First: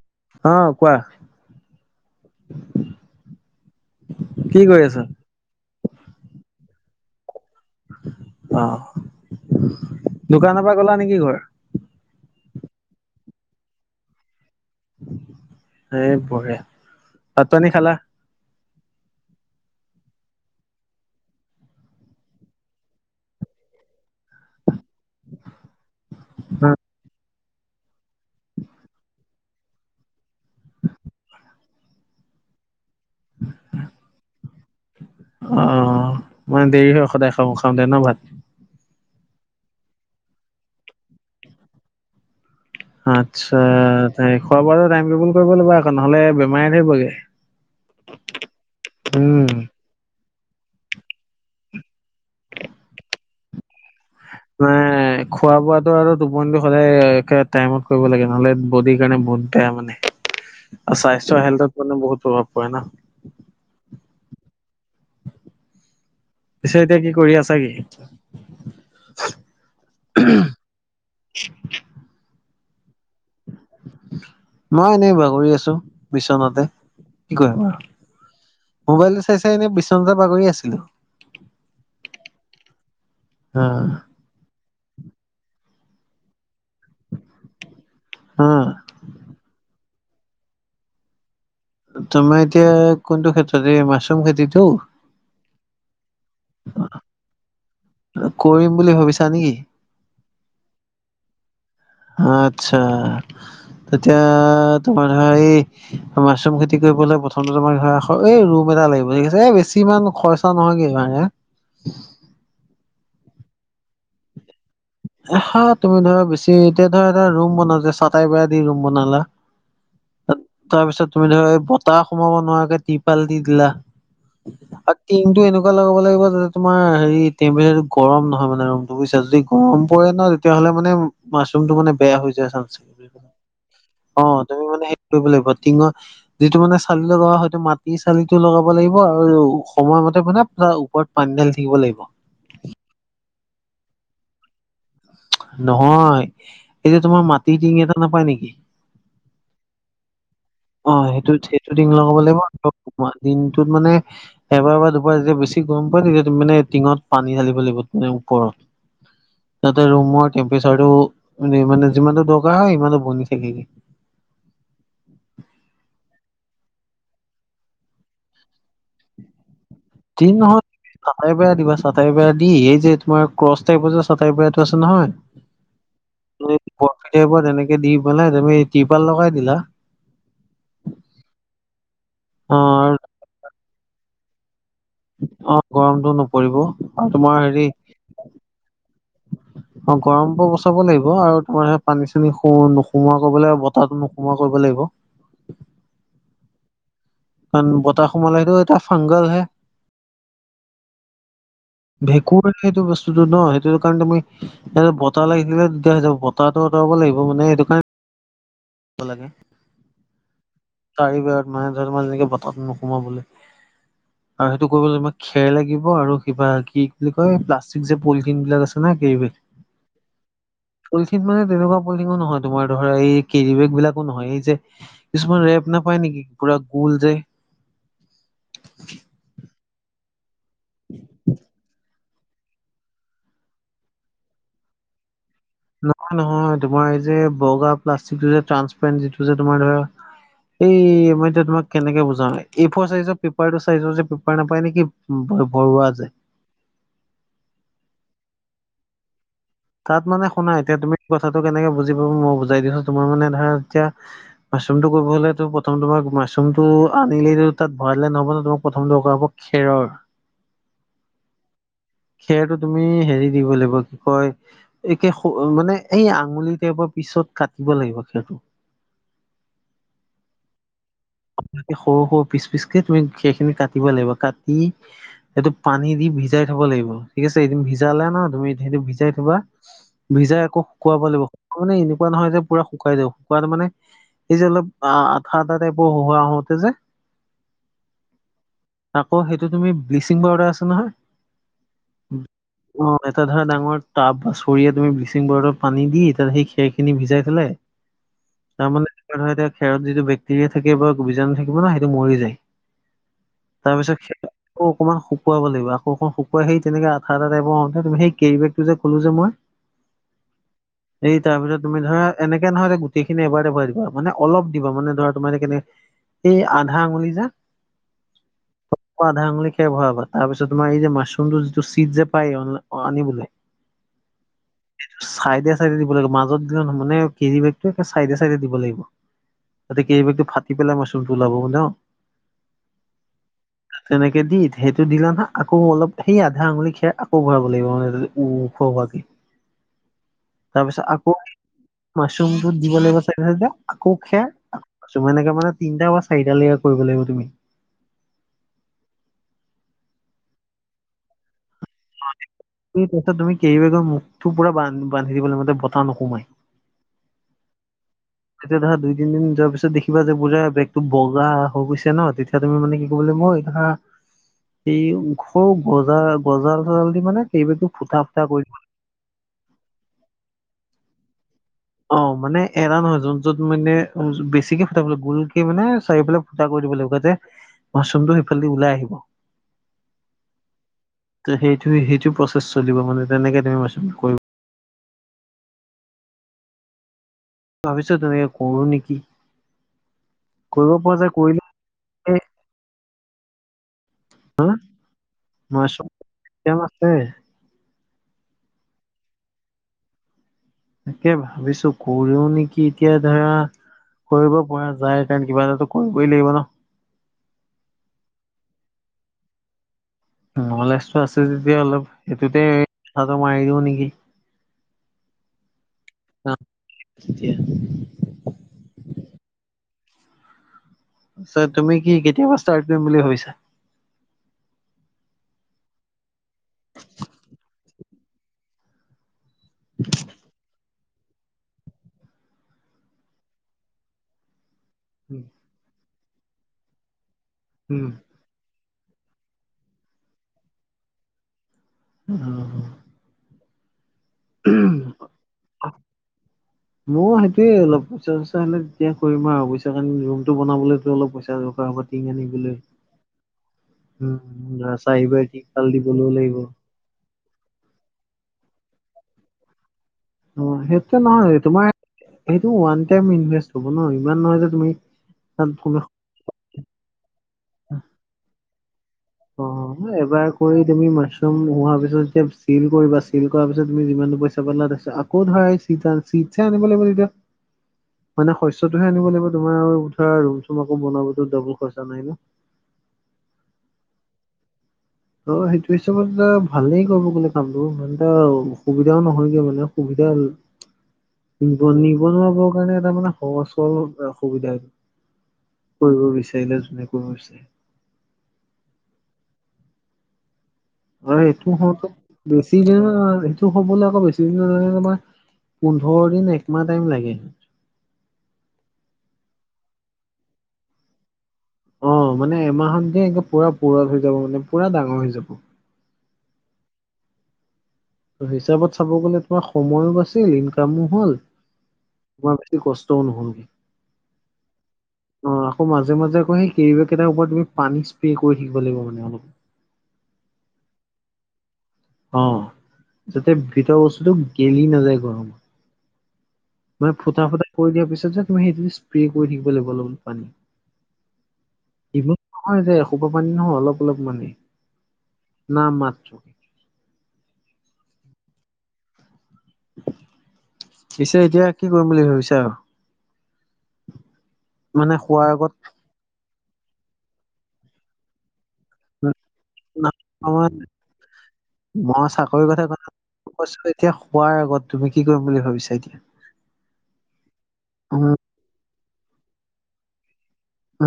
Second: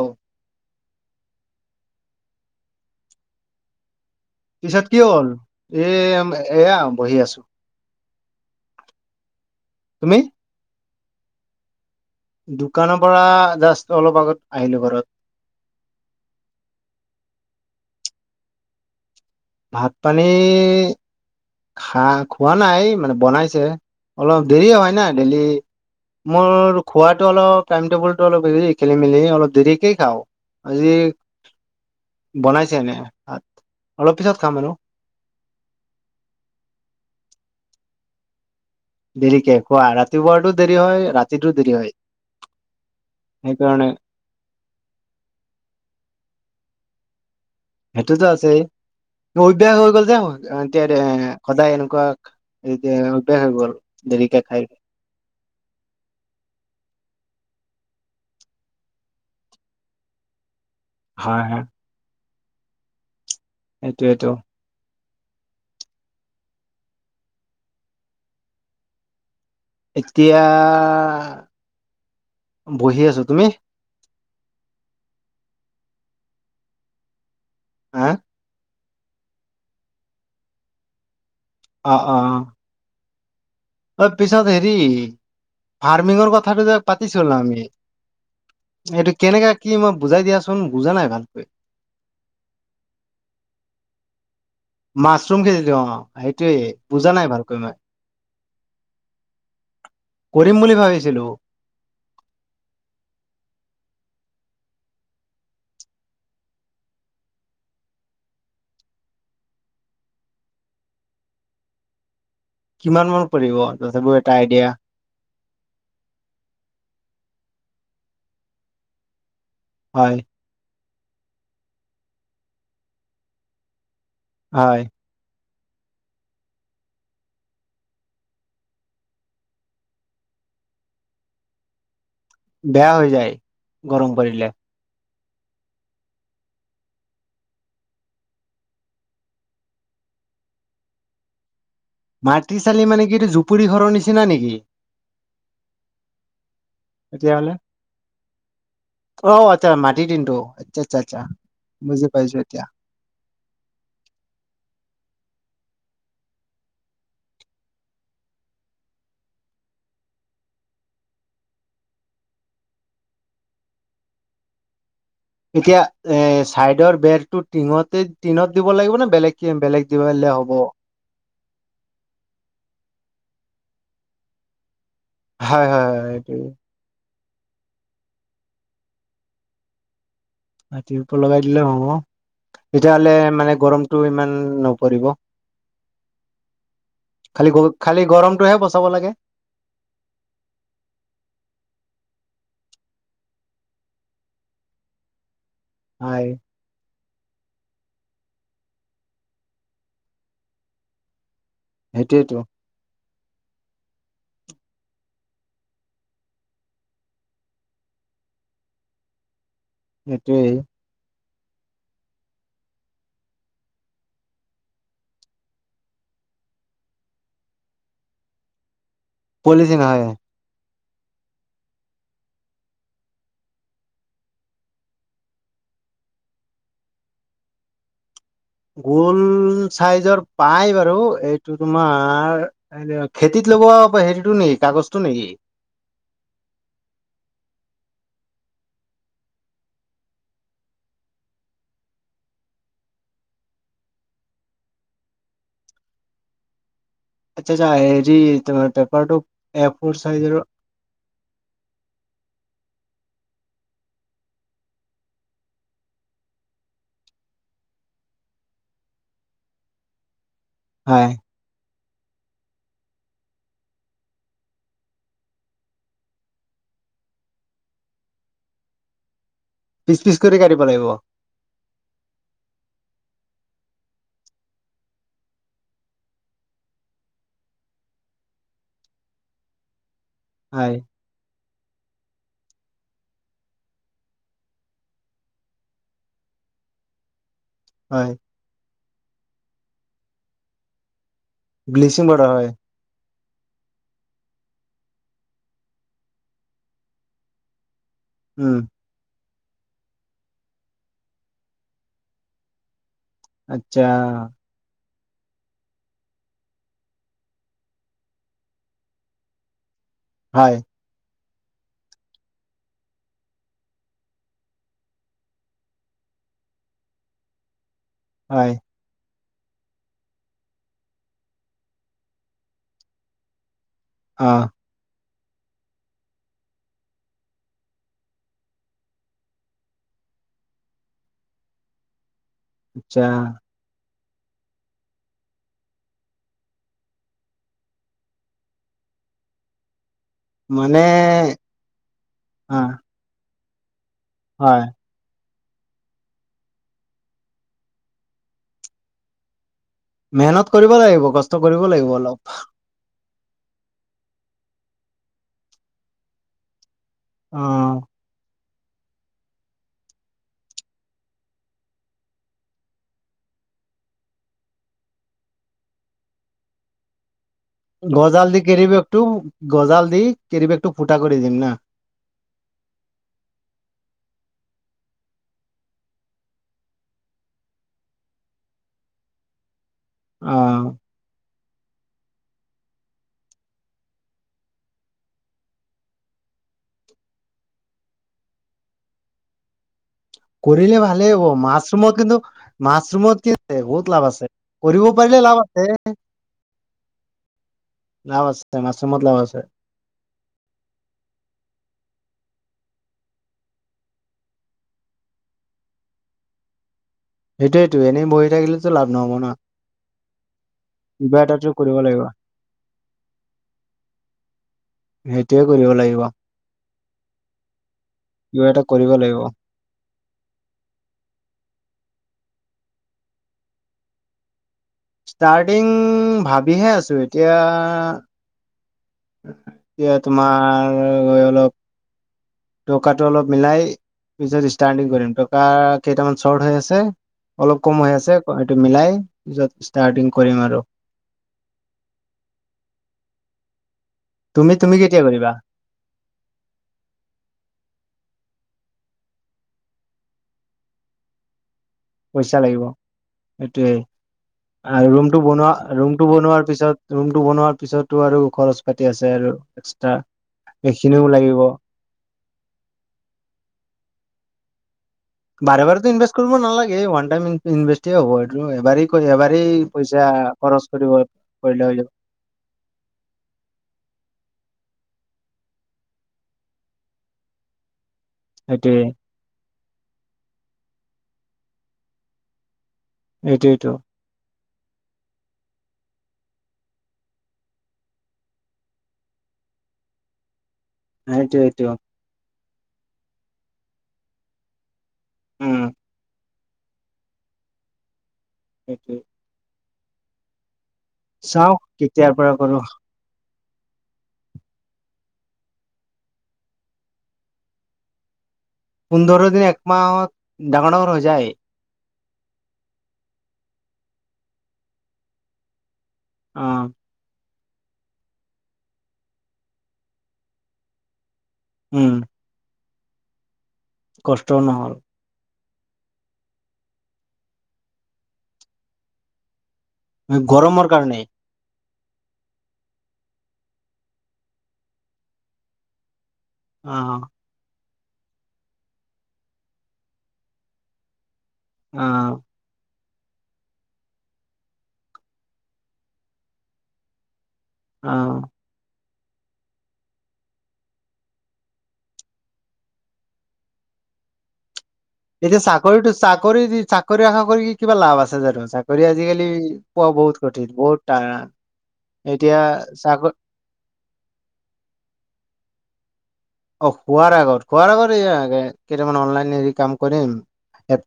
অ, অ', কোৱা। কৰি পিছত কি আছা? হ'ল? এ এয়া বহি আছোঁ। অ', তুমি দোকানৰ পা গ'লা নেকি ঘৰ? দোকানৰ পৰা জাষ্ট অলপ আগত আহিলোঁ ঘৰ। এই বঢ়িয়া, ভাত পানী খালা? ভাত পানী খা খোৱা নাই, মানে বনাইছে, অলপ দেৰি হয়। নাই, ডেইলী মোৰ খোৱাত তো অলপ টাইম টেবুলটো অলপ হেৰি খেলি মেলি অলপ দেৰিকেই খাওঁ আজি বনাইছে এনে ভাত, অলপ পিছত খাম আৰু। অ', মানে দেৰি হয় সদায় খাওঁ খাঁওতে ন ভাত? দেৰিকে খোৱা ৰাতিপুৱাৰটো দেৰি হয়, ৰাতিটো দেৰি হয়। আচ্ছা, সেইকাৰণে খোৱা বোৱাটো টাইম টেবুল কৰিব লবা আকৌ নহ'লে বেমাৰে ধৰিবগে। সেইটোতো আছেই, উম মোৰ অভ্যাস হৈ গল যে। এতিয়া এ সদায় এনেকুৱা এতিয়া অভ্যাস হৈ গ'ল দেৰিকে খাই। নাই খোৱা বোৱাটো আৰু টোপনিটো সদায় একে টাইমত কৰিব লাগে, নহ'লে বডিৰ কাৰণে বহুত বেয়া মানে। স্বাস্থ্য হয় হয় হেল্থত মানে বহুত প্ৰভাৱ পৰে ন। এইটোৱেতো। পিছে এতিয়া কি কৰি আছা কি? এতিয়া বহি আছোঁ, তুমি? মই এনেই বাগৰি আছোঁ, বিচনাতে। কি কৰিম আৰু হা মোবাইলটো চাই চাই এনেই বিচনাতে বাগৰি আছিলোঁ। অ' অ' অ'। উম। অলপ পিছত হেৰি ফাৰ্মিংৰ কথাটো যে পাতিছিলোঁ আমি। অ', এইটো কেনেকে কি মই বুজাই দিয়াচোন, বুজা নাই ভালকৈ। তোমাৰ এতিয়া কোনটো ক্ষেত্ৰত এই মাছৰুম খেতিটো? মাছৰুম খেতিটো অ', সেইটোয়েই বুজা নাই ভালকৈ মই। কৰিম বুলি ভাবিছা নেকি? কৰিম বুলি ভাবিছিলোঁ। আচ্ছা, তেতিয়া তোমাৰ ধৰা এই মাছৰুম খেতি কৰিবলৈ প্ৰথমটো তোমাৰ ধৰা স এই ৰুম এটা লাগিব, ঠিক আছে এই বেছি ইমান খৰচ নহইগে মানে। কিমান মান পৰিব, তথাপিও এটা আইডিয়া। হা তুমি ধৰা বেছি এতিয়া ধৰা, এটা ৰুম বনাওতে চাটাই বেৰা দি ৰুম বনালা। হয়। তাৰপিছত তুমি ধৰা এই বতাহ সোমাব নোৱাৰাকে তিপাল দি দিলা। হয়। আৰু টিংটো এনেকুৱা লগাব লাগিব যাতে তোমাৰ হেৰি টেম্পেচাৰটো গৰম নহয় মানে ৰুমটো বুইছা, যদি গৰম পৰে ন তেতিয়া হ'লে মানে মাছৰুমটো মানে বেয়া হৈ বেয়া হৈ যায় গৰম অ', পৰিলে তুমি মানে সেই কৰিব লাগিব টিঙত যিটো মানে চালি লগাব হয়তো মাটিৰ চালিটো লগাব লাগিব আৰু সময়মতে মানে পুৰা ওপৰত পানী ঢালি থাকিব লাগিব। মাটি চালি মানে কি, এইটো জুপুৰি ঘৰৰ নিচিনা নেকি? নহয়, এই যে তোমাৰ তেতিয়াহ'লে মাটিৰ টিং এটা নাপায় নেকি? অ', আচ্ছা মাটিৰ টিনটো। আচ্ছা অ', আচ্ছা সেইটোত সেইটো টিং বুজি লগাব পাইছো লাগিব এতিয়া আৰু দিনটোত মানে এবাৰ বা দুবাৰ যেতিয়া বেছি গৰম পৰে, তেতিয়া তুমি মানে টিঙত পানী ঢালিব লাগিব মানে ওপৰত। তাতে ৰুমৰ টেম্পেচাৰটো মানে যিমানটো দৰকাৰ হয় সিমানটো বনি থাকেগে। এতিয়া এ চাইডৰ বেৰটো টিঙতে টিনত দিব লাগিব নে বেলেগ বেলেগ যি দিবিলে হ'ব! নহয় চাটাই বেৰা দিবা চাটাই বেৰা দি এই যে তোমাৰ ক্ৰচ টাইপ যে চাটাৰ বেৰাটো আছে নহয়! হয়, হয়, হয়, এইটো। বৰ্ফি টাইপৰ তেনেকে দি পেলাই তুমি তিৰপাল লগাই দিলা। তৰোৱাল লগাই দিলে হ'ব, অ আৰু তেতিয়াহ'লে মানে গৰমতটো ইমান ন অ', গৰমতটো নপৰিব আৰু তোমাৰ খালি গ হেৰি খালি গৰমটোহে বচাব লাগে। অ', গৰম পৰা বচাব লাগিব আৰু তোমাৰ সেই পানী-চানী নোসোমোৱা কৰিব লাগিব বতাহো নোসোমোৱা কৰিব লাগিব। হয়। কাৰন বতাহ সোমালে সেইটো এটা ফাংগল হে। সেইটোয়েতো ভেকুৰ উঠিলে সেইটো বস্তুটো ন' সেইটো কৰণে, তুমি এই বতাহ লাগিলে তেতিয়া হৈ যাব, বতাহটো অতৰাব লাগিব মানে সেইটো কাৰণে [unintelligible] লাগে। সেইটোৱেই। চাৰি বেৰত মানে ধৰা তোমাৰ যেনেকে বতাহটো নোসোমাবলৈ। আৰু সেইটো কৰিবলৈ তোমাক খেৰ লাগিব আৰু কিবা কি বুলি কয়? প্লাষ্টিক যে পলিথিন বিলাক আছে না কেৰিবেগ। পলিথিন হয়। পলিথিন মানে তেনেকুৱা পলিথিনো নহয, তোমাৰ ধৰা এই কেৰিবেগ বিলাকো নহয় এই যে কিছুমান ৰেপ নাপায় নেকি পুৰা গোল যে। গোল চাইজৰ পাই বাৰু এইটো তোমাৰ খেতিত লগোৱা হেৰিতো নেকি কাগজটো নেকি? নহয় নহয়, তোমাৰ এই যে বগা প্লাষ্টিক যে ট্ৰান্সপাৰেণ্ট যিটো যে তোমাৰ ধৰা এই মই এয়া তোমাক কেনেকে বুজাওঁ, এই ফৰ চাইজৰ পেপাৰটো চাইজৰ যে পেপাৰ নাপায় নেকি? বৰুৱা যেয়। আচ্ছা আচ্ছা হেৰি তাৰ পেপাৰটো এ ফৰ তাত মানে চাইজৰ শুনা এতিয়া তুমি কথাটো কেনেকে বুজি পাব মই বুজাই দি আছো, তোমাৰ মানে ধৰা এতিয়া মাছৰুমটো কৰিব হ'লেতো প্ৰথম তোমাক মাছৰুমটো আনিলেইটো তাত ভৰাই দলে নহ'ব তোমাক প্ৰথম দৰকাৰ হ'ব খেৰৰ। হয়। খেৰটো তুমি হেৰি দিবই লাগিব কি কয়! একে মানে এই আঙুলি টাইপৰ পিছত কাটিব লাগিব খেৰটো। পিচ পিচ কৰি কাটিব লাগিব? সৰু সৰু পিচ পিচকে তুমি সেইখিনি কাটিব লাগিব, কাটি এইটো পানী দি ভিজাই থব লাগিব, ঠিক আছে এদিন ভিজালা ন' তুমি সেইটো ভিজাই থবা। ভিজাই আকৌ হয় শুকুৱাব লাগিব। মানে এনেকুৱা নহয় যে পুৰা শুকাই যাও শুকাত মানে এই যে অলপ আঠা আঠা টাইপ। বওঁ আহোতে যে হয়। আকৌ সেইটো তুমি ব্লিচিং, পাউদাৰ আছে নহয়। ব্লিচিং পাউাৰ, হয়। অ এটা ধৰা ডাঙৰ টাব বা চৰিয়া তুমি ব্লিচিং পাউডাৰত, পানী দি তাত সেই খেৰ খিনি ভিজাই থলে উম তাৰমানে খেৰত, যিটো বেক্টেৰিয়া। থাকিব বা বীজাণু, থাকিব ন সেইটো মৰি যায় আচ্ছা তাৰপিছত অকণমান শুকুৱাব লাগিব আকৌকণ শুকুৱাই সেই তেনেকে আঠা আঠ টাইপৰ হওঁতেু সেই কেৰিবেগটো যে ক'লো যে মই [inaudible] হয়। এই তাৰপিছত তুমি ধৰা এনেকে নহয় যে, গোটেই খিনি এাৰ এটা ভৰা দিবা মানে অলপ দিবানে ধৰা তোমাৰএই কিনে আধা আঙুলি যা। হয়। আধা আঙুলি, খাই ভৰাবা তাৰ পিছত তোমাৰ এই যে মাছৰুমটো, যিটো চি যে পায় আনিবলৈ। [unintelligible] অ চাইডে চাইডে দিব লাগিব মাজতনায় মানে কেৰি বেগ চাইডে চাইডে দিব লাগিব। কেৰি বেগটো ফাটি পেলাই মাচৰুম, টো ওলাব ন। আচ্ছা। তেনেকে দি সেইটো দিলা নহয় আকৌ অলপ সেই আধা আঙুলি খাই আকৌ ভৰাব লাগিব মানে। কবাত- তাৰ মানে পিছত আকৌ মাছৰুমতো, অ দিব লাগিব চাগ আকৌ খেৰ হয়। কিছুমানে মাৰ এনেকে মানে তিনিটা বা চাৰিট লৈকে কৰিব লাগিব তুমি মেহনত কৰিব লাগিব কষ্ট কৰিব লাগিব। অলপ ছত তুমি কেইবেগৰ মুখটো পুৰা বান্ধ বান্ধি দিব ল মতে বতাহ নোসোমাই। অ তেতিয়া ধৰা দুই তিনি -দিন যোৱাৰ পিছত দেখিবা যে পুৰা বেগতটো বগা হৈ গৈছে ন তেতিয়া তুমি মানে কি কলে মই হা এই ঘৰু গজাল- গজাল জাল দি মানে কেৰি বেগটো ফুটা ফুটা গজাল দি কৰি কেৰিবেগটো গজাল দি কেৰিবেগটো ফুটা কৰি দিম না। অ মানে এৰা নহয়। যোন য'ত মানে বেছিকে ফুটা গোলকে মানে চাৰিওফালে কৰি দিব লাগিবা মাছৰুমটো, সেইফালেদি ওলাই আহিব। অ ত সেইটো সেইটো প্ৰচেছ চলিব মানে তেনেকে তেওঁ কৰিব। ভাবিছা তেনেকে কৰো নেকি? কৰিব কৰিলে পৰা যায় ভালেই হ'ব কৰিলে মাছৰুমত, কিন্তু এই মাছৰুমত কি আছে বহুত লাভ আছে। কৰিব পাৰিলে লাভ মাছৰুম আছে। কেতিয়াম আছে লাভ আছে মাছৰুমত লাভ আছে। তাকে ভাবিছো কৰিও নেকি এতিয়া ধৰা। কৰিব পৰা যায় কাৰণে কিবা এটা কৰিবই লাগিব ন। সেইটোয়েতটো এনেই বহি থাকিলেতো লাভ নহ'ব ন। নলেজটো আছে কিবা এটাতো তেতিয়া কৰিব অলপ লাগিব সেইটোতে কথাটো মাৰি দিওঁ নেকি? সেইটয়ে কৰিব লাগিব। কেতিয়া কিবা এটা কৰিব লাগিব। চ' তুমি কি, কেতিয়াপা ষ্টাৰ্ট কৰিম বুলি ভাবিছা? ষ্টাৰ্টিং ভাবিহে আছোঁ। এতিয়া, এতিয়া, তোমাৰ অলপ, টকাটো অলপ মিলাই পিছত ষ্টাৰ্টিং কৰিম। টকা কেইটামান চৰ্ট হৈ আছে, অলপ কম উম হৈ আছে। এইটো মিলাই, পিছত ষ্টাৰ্টিং কৰিম আৰু। অ' অ'! তুমি, তুমি কেতিয়া কৰিবা? [inaudible] মইয়ো সেইটোৱে অলপ, পইচা-চইচা হ'লে, তেতিয়া কৰিম আৰু। অৱশ্যে কাৰণ, ৰুমটো বনাবলেতো অলপ পইচা দৰকাৰ হ'ব। টিং পইচা আনিবলৈ লাগিব। সেইটোৱেই! উম আৰু ৰুমটো চাৰিবাৰ বনোৱা, টিংপাল ৰুমটো দিবলৈও লাগিব বনোৱাৰ পিছত ৰুমটো বনোৱাৰ পিছতো আৰু খৰচ-পাতি আছে আৰু এক্সট্ৰা। অ'! সেইটো সেইখিনিও নহয়। লাগিব তোমাৰ, সেইটো ওৱান টাইম ইনভেষ্ট ন'। ইমান নহয় যে, তুমি তাত তুমি বাৰে-বাৰেতো ইনভেষ্ট কৰিব নালাগে। ওৱান টাইম ইনভেষ্ট হ'ব, এইটো এবাৰে। অ'! এবাৰ কৰি তুমি, মাচৰুম কৰিলে হৈ হোৱাৰ যাব পিছত যেতিয়া, চিল কৰিবা, চিল কৰাৰ পিছত, তুমি যিমানটো পইচা পালা, তাৰপিছত, আকৌ ধৰা, [unintelligible] চিডছে আনিব লাগিব, তেতিয়া। [inaudible] মানে, সেইটোৱে শস্যটোহে আনিব লাগিব। তোমাৰ আৰু ধৰা, ৰুম-চুম আকৌ, বনোৱা পিছত, ডাবল খৰচা নাই ন'। এইটো-এইটো। অ'! সেইটো হিচাপত মানে, ভালেই ক'ব গ'লে, কামটো। ইমান এটা অসুবিধাও নহয়গে মানে। সুবিধা নিব, সেইটোৱেইটো নিবনুৱাবোৰৰ কাৰণে, এটা মানে, সহজ- সৰল অসুবিধা এইটো। উম কৰিব বিচাৰিলে, যোনে কৰিব বিচাৰে। সেইটোৱে। [unintelligible] এইটো চাওঁ কেতিয়াৰ পৰা কৰো হ'বলে আকৌ, বেছি দিন নালাগে তোমাৰ, পোন্ধৰ দিন, একমাহ টাইম লাগে। পোন্ধৰ দিন, একমাহত ডাঙৰ-ডাঙৰ হৈ যায়? অ'! মানে, এমাহত দিয়ে, একে পূৰা পূৰঠ হৈ যাব। মানে, পূৰা ডাঙৰ হৈ যাব। অ'! ত' হিচাপত চাব গ'লে, তোমাৰ সময়ো বাছিল, ইনকামো হ'ল। উম! তোমাৰ বেছি কষ্টও নহ'লগে। কষ্ট নহ'ল। অ'! আকৌ মাজে-মাজে, আকৌ সেই, কেৰি বেগ কেইটাৰ ওপৰত তুমি, পানী স্প্ৰে কৰি থাকিব লাগিব মানে, অলপ। গৰমৰ কাৰণে? অ'! যাতে, ভিতৰৰ বস্তুটো গেলি নাযায়, গৰমত। অ মানে, ফুটা-ফুটা কৰি দিয়াৰ পিছত যে, তুমি সেইটো স্প্ৰে কৰি থাকিব লাগিব, অলপ-অলপ পানী। অ'! [unintelligible] যে, এসোপা পানী নহয়, অলপ-অলপ মানে, নাম মাত্ৰ। অ'! পিছে, এতিয়া কি কৰিম বুলি ভাবিছা আৰু? এতিয়া, চাকৰিটো, চাকৰি-চাকৰি আশা কৰি কিবা লাভ আছে জানোঁ! চাকৰি আজিকালি, পোৱা বহুত কঠিন, বহুত টান! এতিয়া, চাকৰি কোৱাচোন এতিয়া, শুৱাৰ আগত তুমি, কি কৰিম বুলি ভাবিছা এতিয়া? অ'! শুৱাৰ আগত, শুৱাৰ আগত উম এইয়া, কেইটামান অনলাইন সেৰি কাম কৰিম,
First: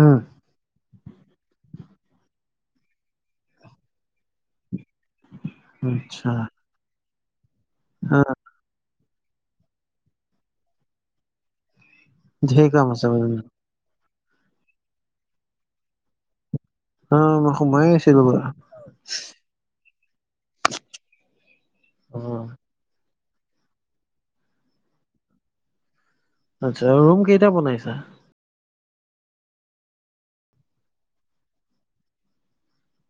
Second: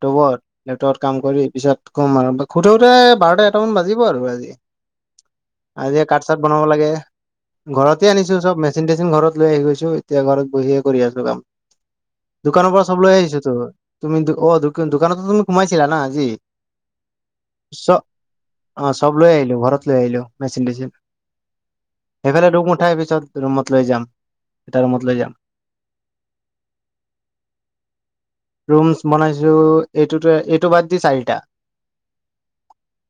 উম লেপটত কাম কৰি, পিছত শুম আৰু। শুতে-শুতে বাৰটা, এটামান বাজিব আৰু আজি। উহ। আজিয়ে কাঠ চাঠ বনাব লাগে ঘৰতে অ আনিছোঁ চব মেচিন তেচিন ঘৰত লৈ আহি গৈছো। এতিয়া ঘৰত বহিয়ে কৰি আছো কাম ঢেৰ দোকানৰ কাম পৰা চব আছে লৈ মানে আহিছোঁ তো। তুমিতো অ দোকানতো তুমি সোমাইছিলা না আজি। অহ। চ অহ চব লৈ আহিলোঁ ঘৰত লৈ আহিলোঁ মেচিন তেচিন। অ সেইফালে তোক মই উঠাই পিছত ৰুমত লৈ যাম। তাৰ ৰুমত লৈ যাম। আচ্ছা ৰুম কেইটা বনাইছা। ৰুমচ বনাইছোঁ এইটোতে এইটো বাদ দি চাৰিটা।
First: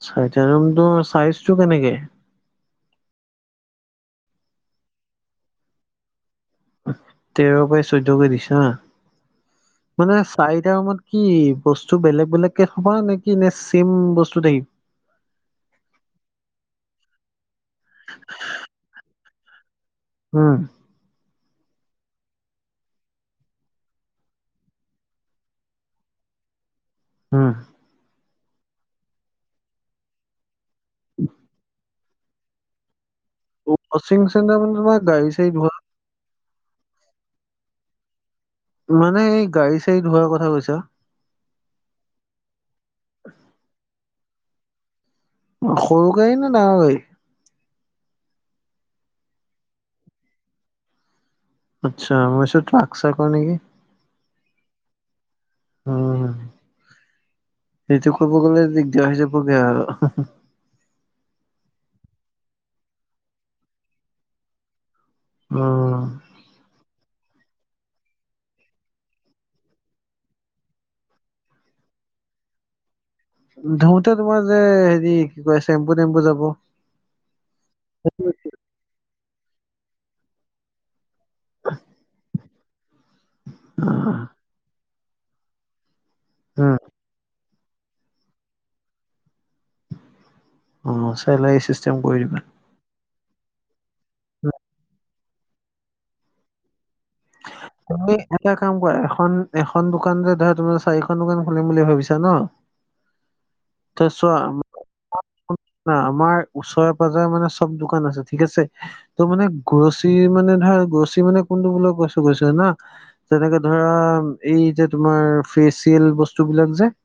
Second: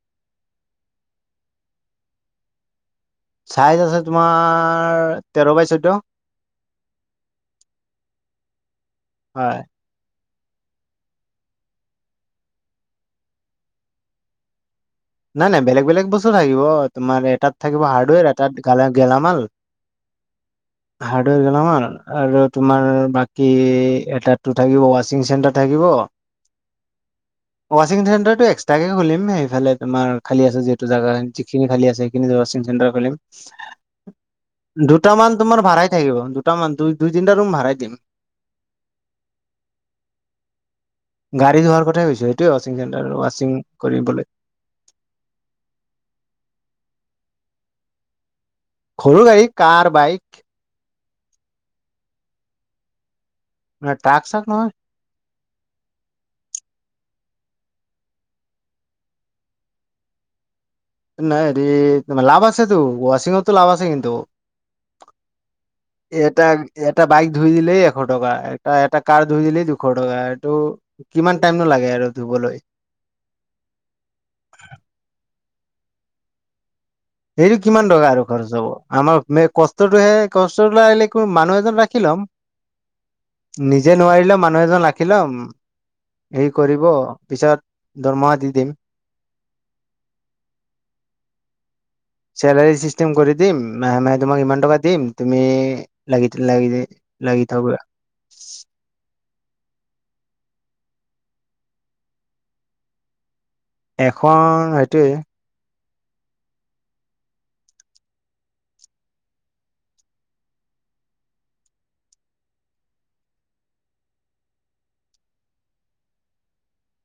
চৰিটা ৰুমটো চাইজটো কেনেকে। চাইজ আছে তোমাৰ তেৰ বাই চৈধ্য। অহ তেৰ বাই চৈধ্যকৈ দিছা। হয় মানে চাৰিটা ৰুমত কি বস্তু বেলেগ বেলেগ কে ঠোৱা নে কি নে চেম বস্তু থাকি। নাই নাই বেলেগ বেলেগ বস্তু থাকিব তোমাৰ এটাত থাকিব হাৰ্ডৱেৰ এটাত কালা গেলামাল। উম। হাৰ্ডৱেৰ গেলামাল আৰু তোমাৰ বাকী এটা তো থাকিব ৱাচিং চেণ্টাৰ। থাকিব। উম। ৱাচিং চেণ্টাৰটো এক্সট্ৰাকে খুলিম সেইফালে তোমাৰ খালী আছে যিহেতু জাগা যিখিনি খালী আছে। সেইখিনিত জেগাত ৱাচিং চেন্টাৰ খুলিম। উব ৱাচিং চেন্টাৰ মানে তোমাৰ দুটামান গাড়ী চাড়ী তোমাৰ ধুৱা। ভাড়াই থাকিব দুটা মান দুই দুই তিনিটা ৰুম ভাড়াই দিম। মানে এই গাড়ী চাড়ী ধোৱাৰ কথা কৈছা। গাড়ী ধোৱাৰ কথাই কৈছো সেইটোৱে ৱাচিং চেণ্টাৰ ৱাচিং কৰিবলে। সৰু গাড়ী নে ডাঙৰ গাড়ী। সৰু গাড়ী কাৰ বাইক। আচ্ছা মই ভাবিছো ট্ৰাক চাক কৰ নেকি। মানে ট্ৰাক চাক নহয়। উম। সেইটো ক'ব গ'লে দিগদাৰ হৈ যাবগে আও হুহ। নাই ৰে তোমাৰ লাভ আছেতো ৱাচিংতো লাভ আছে কিন্তু। উম। এটা এটা বাইক ধুই দিলেই এশ টকা এটা এটা কাৰ ধুই দিলেই দুশ টকা এইটো। কিমান টাইম নো লাগে আৰু ধুবলৈ। ধোওঁতে তোমাৰ যে হেৰি কি কয় চেম্পু টেম্পু যাব। সেইটো কিমান টকা আৰু খৰচ হব আমাৰ মে কষ্ট। তো হে কষ্ট নোৱাৰিলে কোনো মানুহ এজন ৰাখি লম নিজে নোৱাৰিলে মা। মানুহ এজন ৰাখি ল'ম সি উম কৰিব পিছত দৰমহা দি দিম। অহ চেলাৰি চিষ্টেম কৰি দিবা। চেলাৰী চিষ্টেম কৰি দিম মাহে মাহে তোমাক ইমান টকা দিম তুমি লাগি লাগি লাগি থাকা। তুমি এটা কাম কৰা এখন এখন দোকান যে ধৰা তোমাৰ চাৰিখন দোকান খুলিম বুলি ভাবিছা ন। তে চোৱা। এখন সেইটোৱে হ'ল না আমাৰ ওচৰে পাজৰে মানে চব দোকান আছে ঠিক আছে। ত' মানে গৰচি মানে ধৰা গৰচি মানে কোনটো বোল কৈছ। টো কৈছে যানা তেনেকে ধৰা এই যে তোমাৰ ফেচিয়েল বস্তু বিলাক যে।